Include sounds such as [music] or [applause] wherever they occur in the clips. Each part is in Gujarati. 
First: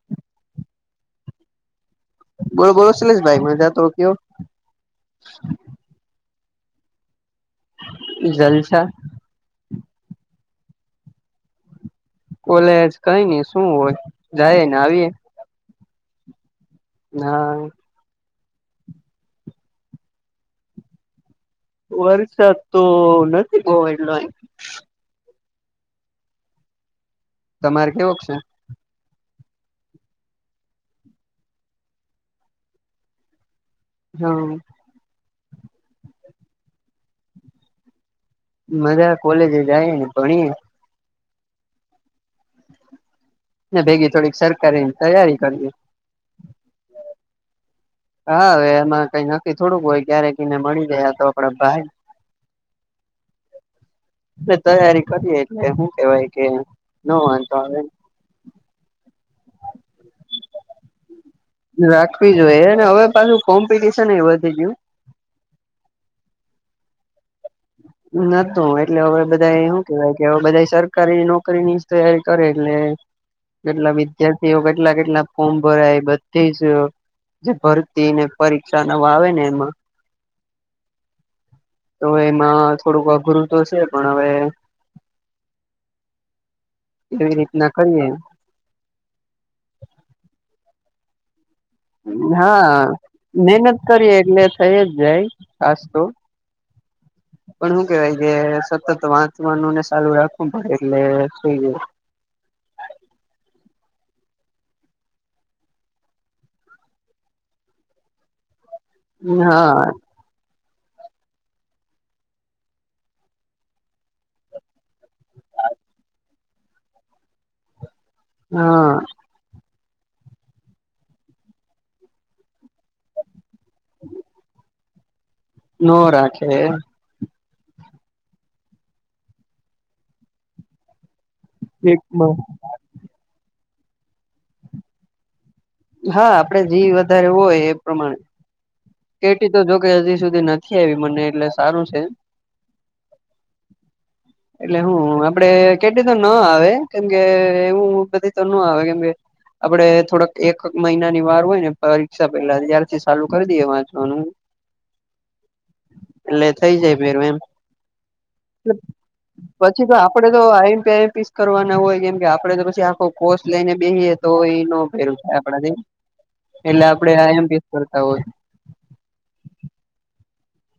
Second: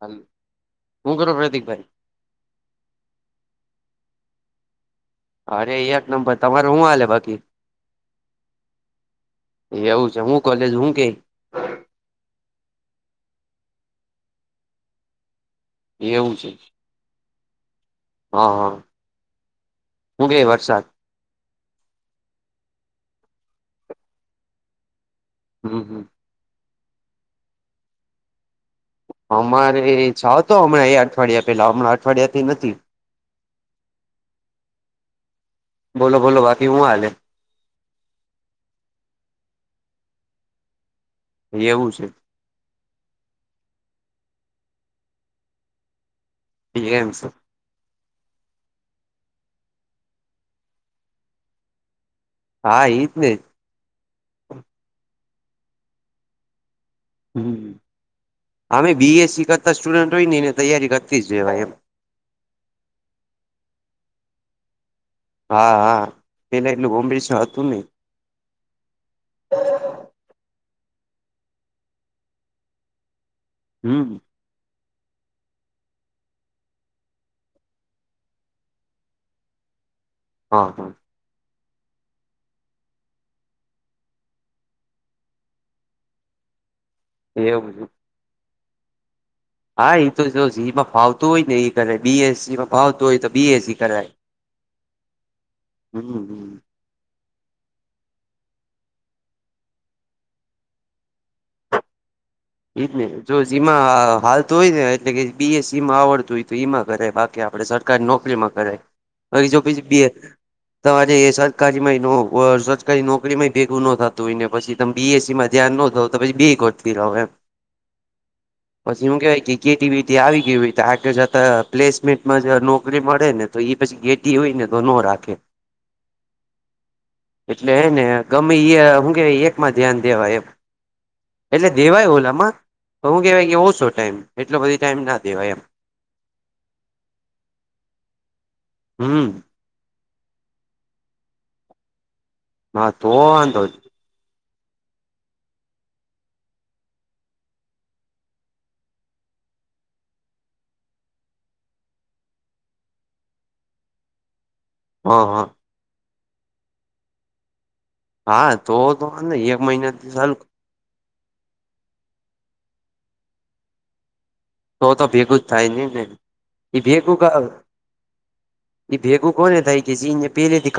હાલ હુ કરો પ્રતીક ભાઈ બોલો બોલો સુરેશ ભાઈ મજા તો કયો અરે એક નંબર તમારે હુ હાલે બાકી જલસા એવું છે હું કલેજ હું કેઈ કોલેજ કઈ નય શું હોય જાયે ને આવીએ એવું છે. હા હા હા હું કેય વરસાદ વરસાદ તો નથી બૌ એટલો અય હં હ તમારે કેવોક સે અમારે છાહતો હમણાં અઠવાડિયા પેલાં હમણાં અઠવાડિયાથી નથી હમ બોલો બોલો બાકી હું હાલે મજા કોલેજે જાયે ને ભણીયે એવું છે ને ભેગી થોડીક સરકારીની તૈયારી કરીએ ઈ એમ સે હા હવે એમાં કાઈ નક્કી થોડુંક હોય ક્યારે એને મળી ગયા તો આપડા ભાગ હા ઈ જ ને એ તૈયારી કરીએ એટલે હુ કેવાય કે નો હમ વાંધો આવે આમેય બીએસસી કરતા સ્ટુડન્ટ હોય નેએ ને તૈયારી કરતી જ રેવાય એમ આપવી જોઈએ ને હવે પાછું કોમ્પિટિશને ય વધી ગયું હા હા પેલા એટલુ કોમ્પીટીશન હતું નય નતું એટલે હવે બધા એ હુ કેવાય કે હવે બધા સરકારી નોકરીની જ તૈયારી કરે એટલે કેટલા હમ વિદ્યાર્થીઓ કેટલા કેટલા ફોર્મ ભરાય બધી જ જે ભરતી ને પરીક્ષા ને એવુ ને એમાં હ હ તો એમાં થોડુંક અઘરું તો છે પણ હવે [inaudible] એવી રીત એવું ના છે. કરીએ હા ઈ તો જો જીમાં ફાવ તુ હોય ને ઈ કરાય બીએસસીમાં હા ફાવતુ હોય તો મહેનત બીએસસી કરાય કરીએ એટલે થઈ જ જાય ખાસ તો હમ હમ પણ હુ કેવાય કે સતત વાંચવાનું ને સાલુ રાખવું પડે એટલે થઈ જાય ઈજ ને જો જીમા હાલતુ હોય ને એટલે કે બી એ સીમાં આવડતુ હોય તો ઈમા કરાય બાકી આપડે ઝા સરકારી નોકરીમાં કરાય કરી બાકી જો હા પછી પી એ તો આજે એ સરકારી માં ય નો સરકારી નોકરીમાં ય ભેગું નો થાતું હોય ને પછી તમ બીએસસી માં ધ્યાન નો દયો તો પછી બેય કોરથી રયો એમ હા પછી હુ કેવાય કે કેટી વેટી આવી ગઈ હોય તો આગળ જતાં પ્લેસમેન્ટમાં જ નોકરી મળે ને તો એ પછી હોય ને તો નો રાખે નો રાખે એટલે હેને ગમે એ હું કે એકમાં ધ્યાન દેવાય એમ એટલે દેવાય એકમાં ઓલમાં તો હું કહેવાય કે ઓછો ટાઈમ એટલો બધો ટાઈમ ના દેવાય એમ હા આપડે જી વધારે હોય એ પ્રમાણે હમ કેટી તો જોકે હજી સુધી નથી આવી મને એટલે સારું છે ના તો વાંધો નઈ એટલે હું આપડે કેટી ન આવે કેમકે એવું કેટી તો ના આવે કેમકે આપડે થોડાક એક મહિનાની વાર હોય ને પરીક્ષા પેલા ત્યારથી ચાલુ કરી દઈએ શાનું હ હા એટલે થઈ જાય ભેરુ એમ હા તો તો વાંધો નઈ એક પછી તો મહિનાથી આપડે ચાલુ તો આઈ એમ પી કરવાના હોય કેમ કે આપડે તો પછી આખો કોર્ષ લઈને બેસીએ તો હોય નો તો તો ભેરુ થાય ભેગું જ આપડા થી નઈ ને એ એટલે આપડે ભેગું આઈ એમ પી કરતા હોય એ ભેગું કોને થાય કે [unintelligible] જે ઇને પહેલે દી્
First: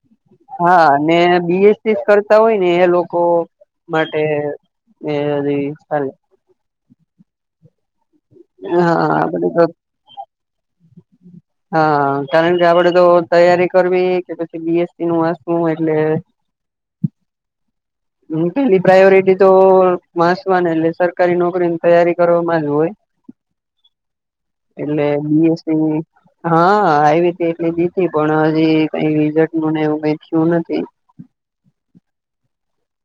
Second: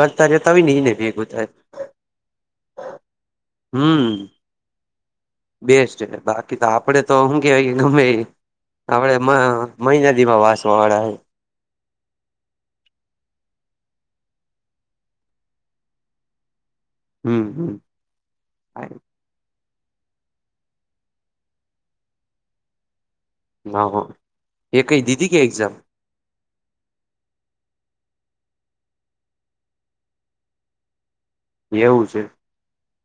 હા ને બી એસ સીસ કરતા હોય ને એ લોકો હમ માટે ને હજી હાલે. કી તો આપડે તો શું કેવાય ગમેઈ આપડે હા મ બધું મહિનાદીમાં વાસવા વાળા હી હા કારણ કે આપડે તો તૈયારી કરવી કે પછી બી એસ સી નું વાસવું એટલે હમ હમ. હું તેની પ્રાયોરિટી તો વાસવાને એટલે સરકારી નોકરીની તૈયારી કરવામાં જ હોય. હા એ કઈ એટલે દીધી કે બી એસ એક્ઝામ સી હા આઈવી તી એટલી દીધી પણ હજી કઈ રીઝલ્ટનું ને એવું કાઈ થયું નથી એવું છે.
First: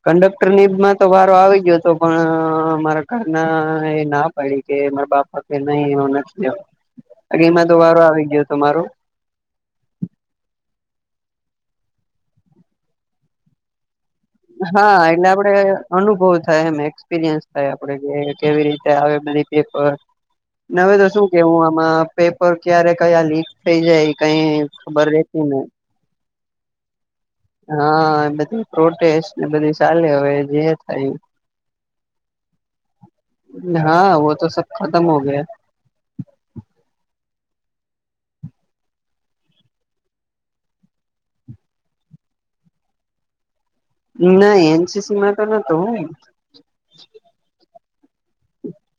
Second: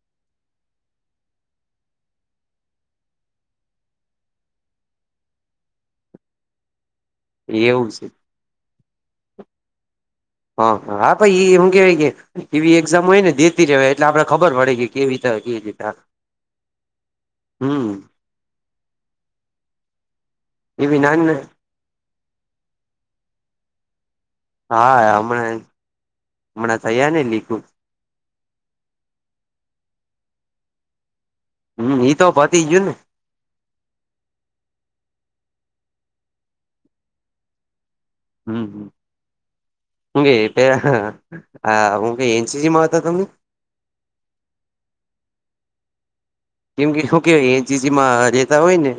કંડક્ટર નીમાં તો વારો આવી ગયો હતો પણ મારા ઘરના એ ના પહી કે મારા બાપા કે નહી એમાં નથી લેવુ [inaudible] બાકી એમાં તો એવું વારો છે આવી ગયો તો મારો હ હ હા ભય ઈ એમ કેવાય કે એવી એક્ઝામ હોયને દેતી રેવાય એટલે આપણે ખબર પડે કે હા કેવી એટલે આપડે કેવી રીતે અનુભવ થાય એમ એક્સપિરિયન્સ થાય હમ આપડે કે કેવી રીતે આવે બધી પેપર ને હવે એવી તો શું નાની કેવું આ માં પેપર ક્યારે કયા લીક થઈ જાય ઈ કાઈ ખબર રહેેતી નથી. હમણા થયાને લીકુ- હા બધી પ્રોટેસ્ટ ને બધી ચાલે હવે જે થાય ઈ હમ ઈ તો પતી ગયું ને હા વોતો સબ ખતમ હો ગયા હમ હમ હુ કે પેલા આ શુકે એન સી સી માં હતા તમે નય એન સી સી માં તો નતો હુંય- કેમ કે શું કે એ એન સી સી માં રહેતા હોય ને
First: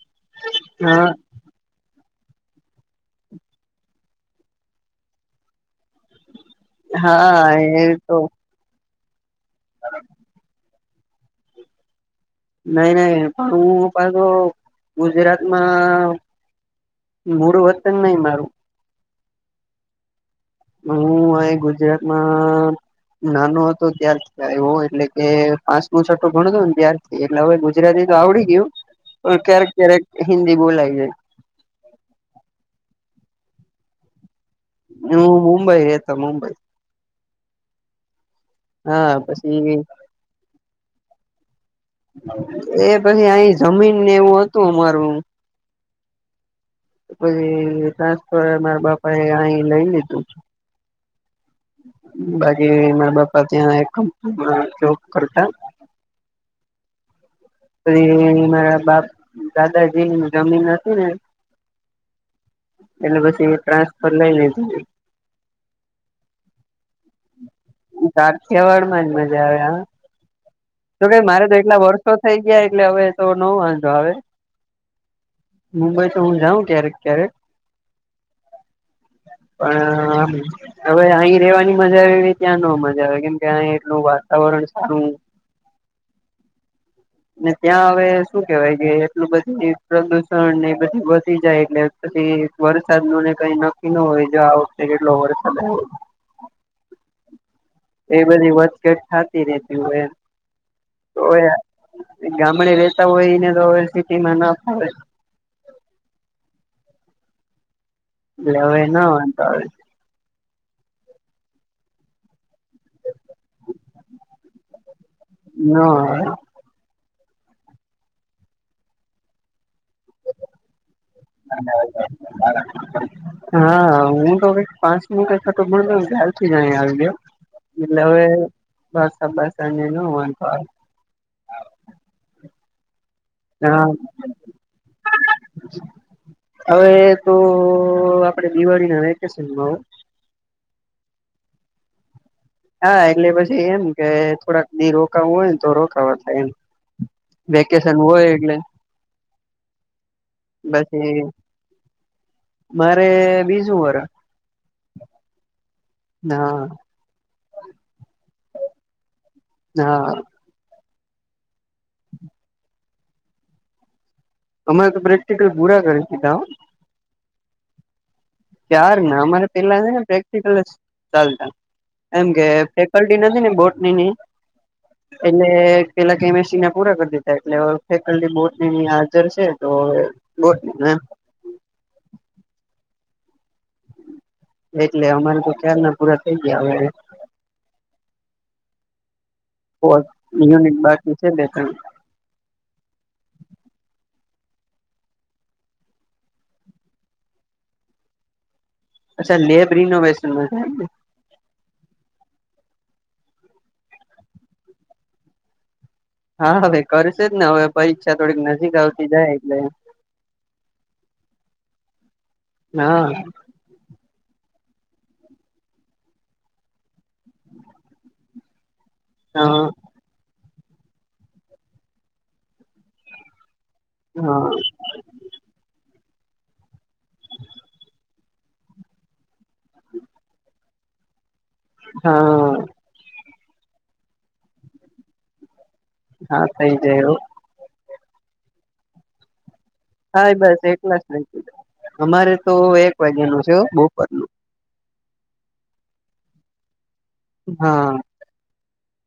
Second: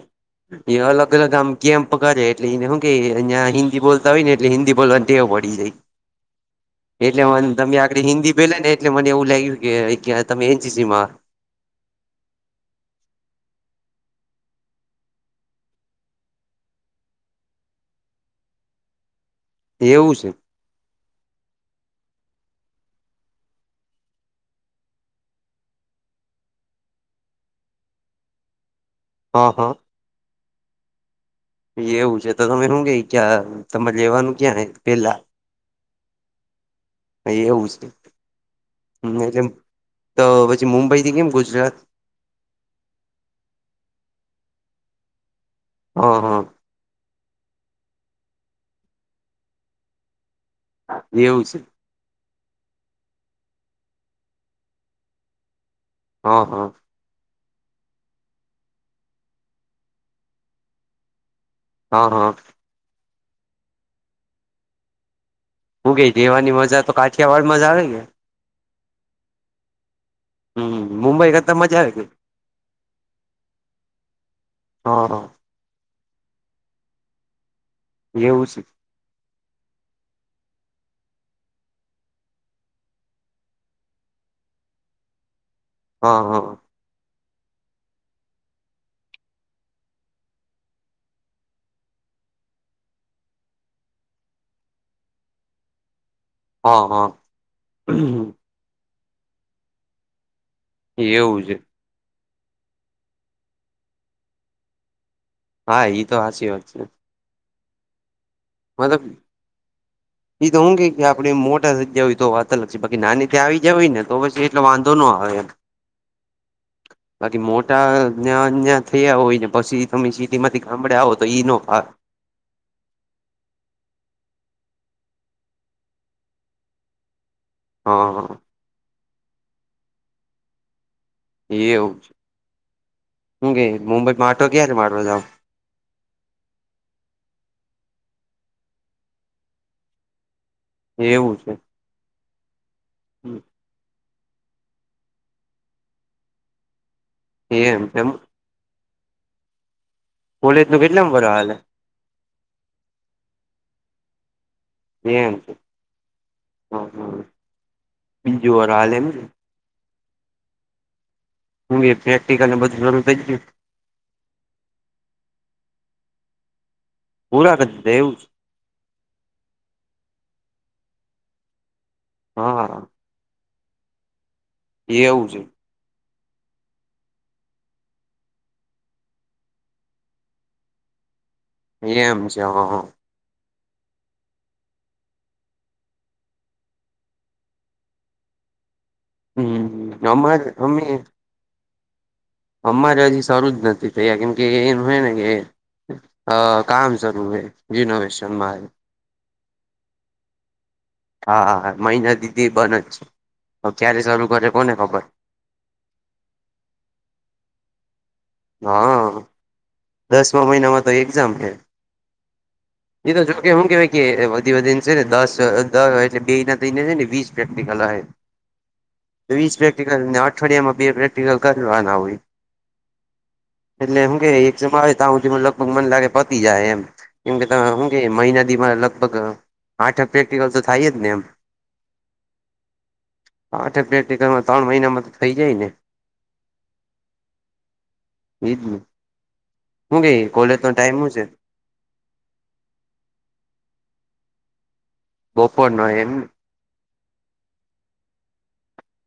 એ અલગ હા અલગ આમ કેમ્પ કરે એટલે એને શું કે ન્યા હિન્દી બોલતા હોય ને એટલે હિન્દી બોલવાની ટેવ પડી જાય એટલે હા મન તમે એ આધડી તો હિન્દી બોઈલા ને એટલે મને એવું લાગ્યુ કે તમે એન સી સી માં નહી નહી પણ હું પાછો ગુજરાતમાં મુળ વતન નઈ મારું એવું છે? હું આયા ગુજરાતમાં નાનો હતો, ત્યારથી આયવો. એટલે કે પાંચમુ છઠ્ઠો ભણતો ને ત્યાર થી એટલે હવે, ગુજરાતી તો આવડી ગયું. [inaudible] પણ ક્યારેક ક્યારેક હિન્દી બોલાય જાય. એવું છે, તો તમે શું કેઈ, ક્યાં તમારે રહેવાનું ક્યાં હે? હું મુંબઈ રેતો મુુંબઈ. એવું છે. હા [unintelligible] પછી તો પછી મુંબઈથી કેમ ગુજરાત? એ પછી આય જમીનને એવું હતું મારું. હ હ પછી ટ્રાન્સફર મારા બાપાએ આય લઈ લીધું. એવું છે. બાકી મારા બાપા ત્યાં એક કંપનીમાં જોબ કરતા. હ હ પછી મારા બાપ દાદાજીની જમીન હતી ને હ હ એટલે પછી એ ટ્રાન્સફર લઈ લીધું. શું કે દેવાની મજા તો કાઠિયાવાડ મજા આવેને. તેહવારમાં જ મજા આવે હા હમ તો કેઈ મુંબઈ મારે તો કરતા એટલા મજા આવે કે વર્ષો થઈ ગયા એટલે હવે, તો ન વાંધો આવે. હા હા મુંબઈ તો હું જાઉં ક્યારેક ક્યારેક. એવું છે. પણ હવે, અહી રહેવાની મજા આવે, એ ત્યાં ન મજા આવે. કેમ કે અહી એટલું વાતાવરણ સારું હ હ ને ત્યાં હવે, શું કેવાય કે એટલું બધી પ્રદુષણ એ બધી વધી જાય. એટલે પછી વરસાદનુંને કઈ નક્કી ન હોય. જો આ વખતે કેટલો વરસાદ આવે. હા હા એ બધી વધઘટ કેટલી થાતી રહતી હોય એમ તો એવું છે યા ગામડે રહેતા હોય, એને તો હવે સિટીમાં ન ફાવે. હા, ઈ તો સાચી વાત છે. એટલે હવે ન વાંધો આવે. એ તો ઉધી ગયો આપણે મોટા થઈ ગયા હોય, તો વાત અલગ છે. બાકી નાની ત્યાં આવી જ હોય ને, તો બસ એ ટલે વાંધો નો આવે એમ. ના [unintelligible] બાકી મોટા ન્યા ન્યા થયા હોયને, પછી તમે સી ટી માંથી ગામડે આવો તો ઈ નો ફા હા, હું તો કઈક પાંચ કે છઠું ભણતો ત્યારથી ભણતો ને ત્યારથી જ આયા આવી ગ્યો. હા એલા હવે હા પાસણ બાસણ નું ન વાંધો આવે. એવું છે. શું કે હા મુંબઈમાં આટો ક્યારે મારવા જાવુ. હવે, તો આપડે દિવાળીના વેકેશનમાં હો એવું છે. હા, એટલે પછી એમ કે થોડાક દી રોકાવું હોયને, તો રોકાવા થાય એમ. એમ વેકેેશન એમ હોય, એટલે કોલેજ નું કેટલામ વરહ [unintelligible] હાલે મારે બીજું વરહ વેમ છે હ હ બીજું વરહ હાલે એમ ને હા. હું પ્રેક્ટિકલને બધું શરૂ થઈ ગયું. અમારે તો પ્રેક્ટિકલ પુરા કરી દીધા હો. પૂરા કર દીધા એવું છે. ક્યારના અમારે પેલાને પ્રેક્ટિકલ જચાલતા એમ કે ફેકલ્ટી નથી ને બોટનીની છે હા એવું એટલે છે પેલા કેમેસ્ટ્રી પૂરા કરી દીધા એટલે ફેકલ્ટી બોટનીની હાજર છે તો હવે બોટનીના એમ એમ છે હ હ. એટલે અમારે તો ક્યારના પૂરા થઈ ગયા હવે. હમ ફોર્થ અમારે યુનિટ અમે બાકી છે બે ત્રણ અમારે હજી સરું જ નથી થયા કેમ કે એનું હોય ને કે અ કામ શરૂ રે રીનોવેશનમાં આવે. અચ્છા લેબ રિનોવેશનમાં છેને? હા, હા, હા, મહિના દી થી બને જ છે હવે ક્યારે શરૂ કરે કોને ખબર. હા હવે કરશે જ ને હવે પરીક્ષા થોડીક નજીક આવતી હા જાય એટલે દસમા મહિનામાં તો એક્ઝામ હે. હા એ તો જો એ હું કેવાય કે વધી વધીને છે ને દસ એટલે બે ના થઈને છે ને વીસ પ્રેક્ટિકલ આવે. વીસ હા પ્રેક્ટિકલ અઠવાડિયામાં બે પ્રેક્ટિકલ કરવાના હોય. એટલે હું કે હા એક્ઝામ આવે તા હુધિ લગભગ મને લાગે પતી જાહે એમ કેમ કે હું કે મહિના દી માં લગભગ આઠ ક પ્રેક્ટિકલ તો થાય જ ને એમ. હા. આઠ એક પ્રેક્ટિકલમાં ત્રણ મહિનામાં તો થઈ જાય ને. હા, થઈ જાય હો. ઇ જ ને. હું કે હા કોલેજ બસ નો ટાઈમ એટલા જ હું છે [unintelligible] અમારે તો એક વાગ્યા નું છે બપોરનું. બપોરનો એમ ને. હા.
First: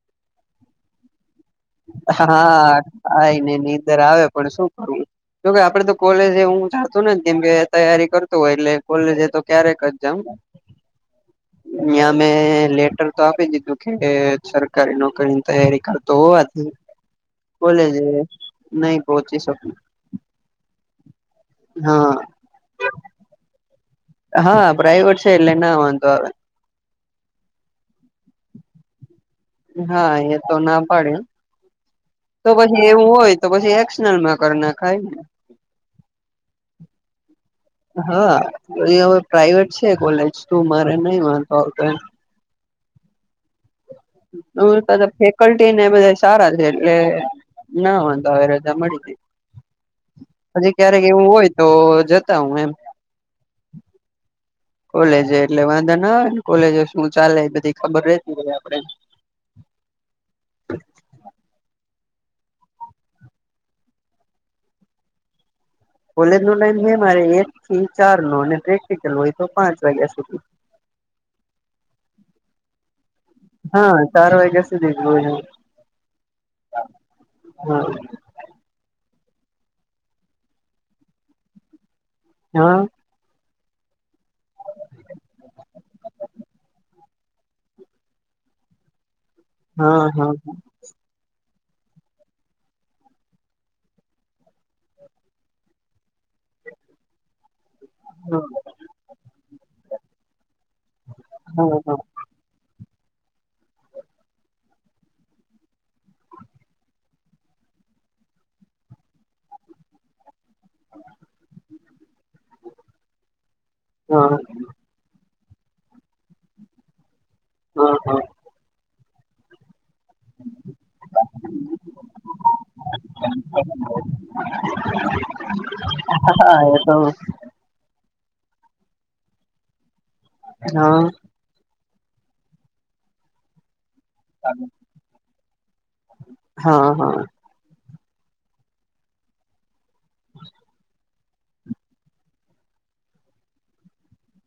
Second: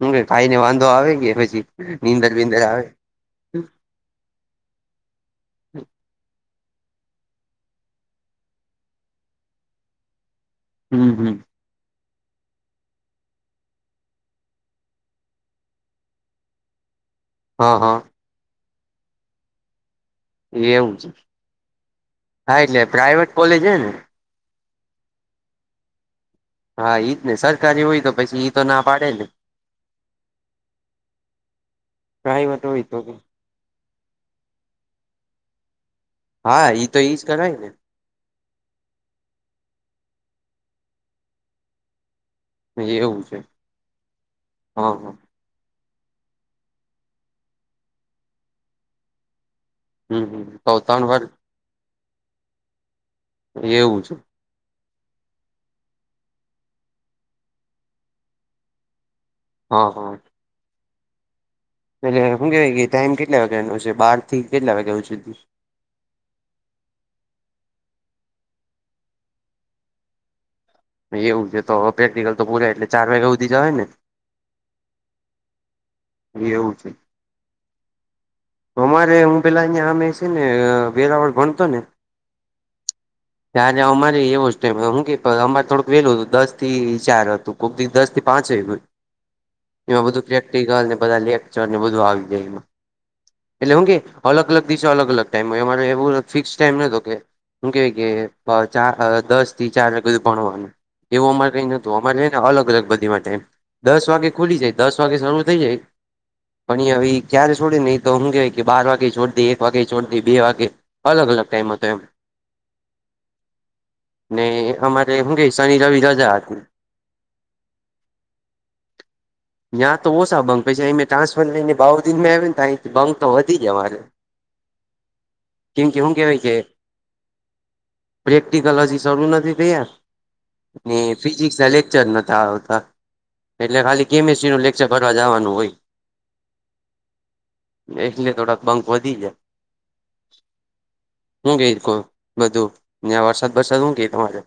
હું કે ખાઈ ને વાંધો આવે કે પછી? નીંદર બીંદર હા આવે ખાઈને નીંદર આવે પણ શું કરીએ? જોકે આપડે તો કોલેજ હું જાતો ને જેમ કે તૈયારી કરતું હોય એટલે કોલેજે તો ક્યારેક જ જાવ. હમ્મ, હમ્મ. ત્યાં મેં લેટર તો આપી દીધું કે સરકારી નોકરીની તૈયારી કરતો હોવા થી હા હા કોલેજે નહી પહોચી શકું. એવું છે. હા એટલે પ્રાઈવેટ કોલેજ હે ને? હા, પ્રાઈવેટ છે એટલે ના વાંધો આવે. હા ઈ જ ને સરકારી હોય તો પછી ઈ તો ના પાડે ને. હા એ તો ના પાડે તો પછી એવું હોય તો પછી એક્સનલમાં કર નખાય ને. હા ઇ તો ઇ જ કરાય ને. હા ઈ હવે પ્રાઈવેટ છે કોલેજ તો મારે નહી વાંધો આવતો એમ. એવું છે. હા હા [unintelligible] ફેકલ્ટી ને બધા સારા છે એટલે ના વાંધો હવે રજા મળી જાય. હમ હમ તો હજી ક્યારેક ત્રણ વાર એવું હોય તો જતો આવું એમ. એવું છે. કોલેજે એટલે વાંધો ના આવે ને કોલેજે શું ચાલે બધી ખબર રહેતી હોય આપડે. હા, હા. એટલે શું કેવાય કે ટાઈમ કેટલા વાગ્યાનો છે બાર થી કેટલા વાગ્યાનો છે? કોલેજનો ટાઈમ છે મારે એક થી ચારનો અને પ્રેક્ટિકલ હોય તો પાંચ વાગ્યા સુધી. એવું છે તો પ્રેક્ટિકલ તો પૂરા એટલે ચાર વાગ્યા સુધી જ આવેને? હા ચાર વાગ્યા સુધી જ હોય એમ. એવું છે. હા અમારે હું પેલા ન્યા મે સેને વેરાવળ ભણતો ને હા. [inaudible] ત્યા જવામાં જ એવો જ ટાઈમ હતો કે અમારે થોડુંક વહેલું હતુંદસ થી ચાર હતું કોક દી દસ થી પાંચેય હોય. હા એમાં બધું હા પ્રેક્ટિકલ ને બધા લેક્ચર ને બધું આવી જાય એમાં એટલે હું કે અલગ અલગ દિવસે અલગ અલગ ટાઈમ હોય. અમારે એવું ફિક્સ ટાઈમ નતો કે શું કેવાય હા કે ચાર દસ થી ચાર વાગ્યા સુધી ભણવાનું એવું અમારે હા કઈ હા નતું અમારે અલગ અલગ બધી માટેમ દસ વાગે ખુલી જાય દસ વાગે શરૂ થઇ જાય. પણ ઈ હવે ક્યારે છોડે ન ઈ તો હું કેવાય કે બાર વાગે છોડ દે ને એક વાગે છોડ દે બે વાગે અલગ અલગ ટાઈમ હતો એમ ને અમા તઈ શુંકે કે શની-રવિ રજા હતી. હા હા ન્યા તો ઓસા બંક પસી અમિ ટ્રાન્ફર લઈને બાવદિનમાં આવ્યાની તો બંક તો વધી ગયા અમારે કેવાય કે હા એ તો પ્રેક્ટિકલ હજી શરૂ નથી થયા ને હા ફિઝિક્સના લેક્ચર નતા આવતા એટલે ખાલી કેમિસ્ટ્રીનું લેક્ચર ભરવા જવાનું. હોય હા હા એટલે થોડા બંક વધી ગયા. [inaudible] હું કઈ બધું ત્યાં વરસાદ બરસાદ હું કેઈ તમારે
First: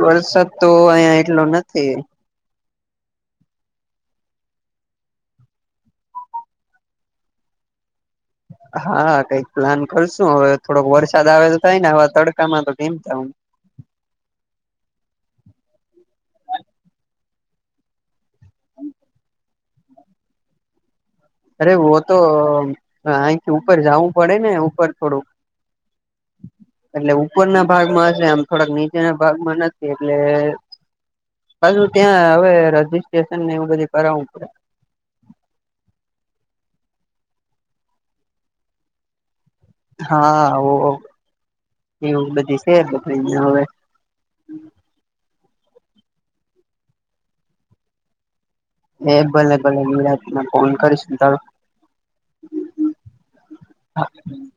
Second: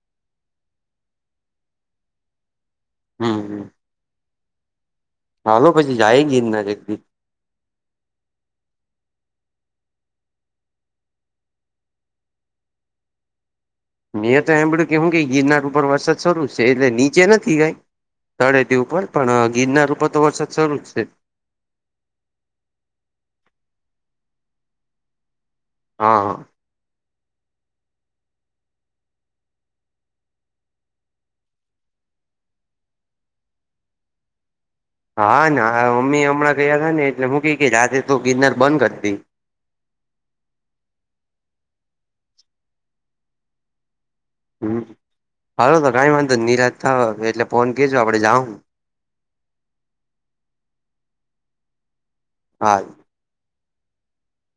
વરસાદ તો અહિયાં એટલો નથી. હમ હમ હાલો પછી જઈએ ગિરનાર એકદી હા કઈક પ્લાન કરશું હવે થોડોક વરસાદ આવે તો થાય ને આવા તડકામાં તો [unintelligible] મેં તો સાંભળ્યુ કે સુ કે ગિરનાર ઉપર વરસાદ શરૂ છે એટલે નીચે નથી કંઈ તળેટી ઉપર પણ ગીરનાર ઉપર તો વરસાદ શરૂ જ છે. અરે વ તો અહીથી ઉપર જવું પડે ને ઉપર થોડુંક હા હ એટલે ઉપરના ભાગમાં હશે આમ થોડાક નીચેના ભાગમાં નથી એટલે પાછું ત્યાં હવે રજીસ્ટ્રેશનને એવું બધું કરાવું પડે. હા મમ્મી હમણાં ગયા હતા ને એટલે હું કે કે રાતે તો ગિરનાર બંધ કરી દે હા એવું બધી છે બધું ન્યા હવે હાલો તો કંઈ વાંધો નિ નિરાંત થાય એટલે ફોન કરજો આપડે જાહું એ ભલે ભલે નિરાંતના ફોન કરીશું [unintelligible] હા [inaudible]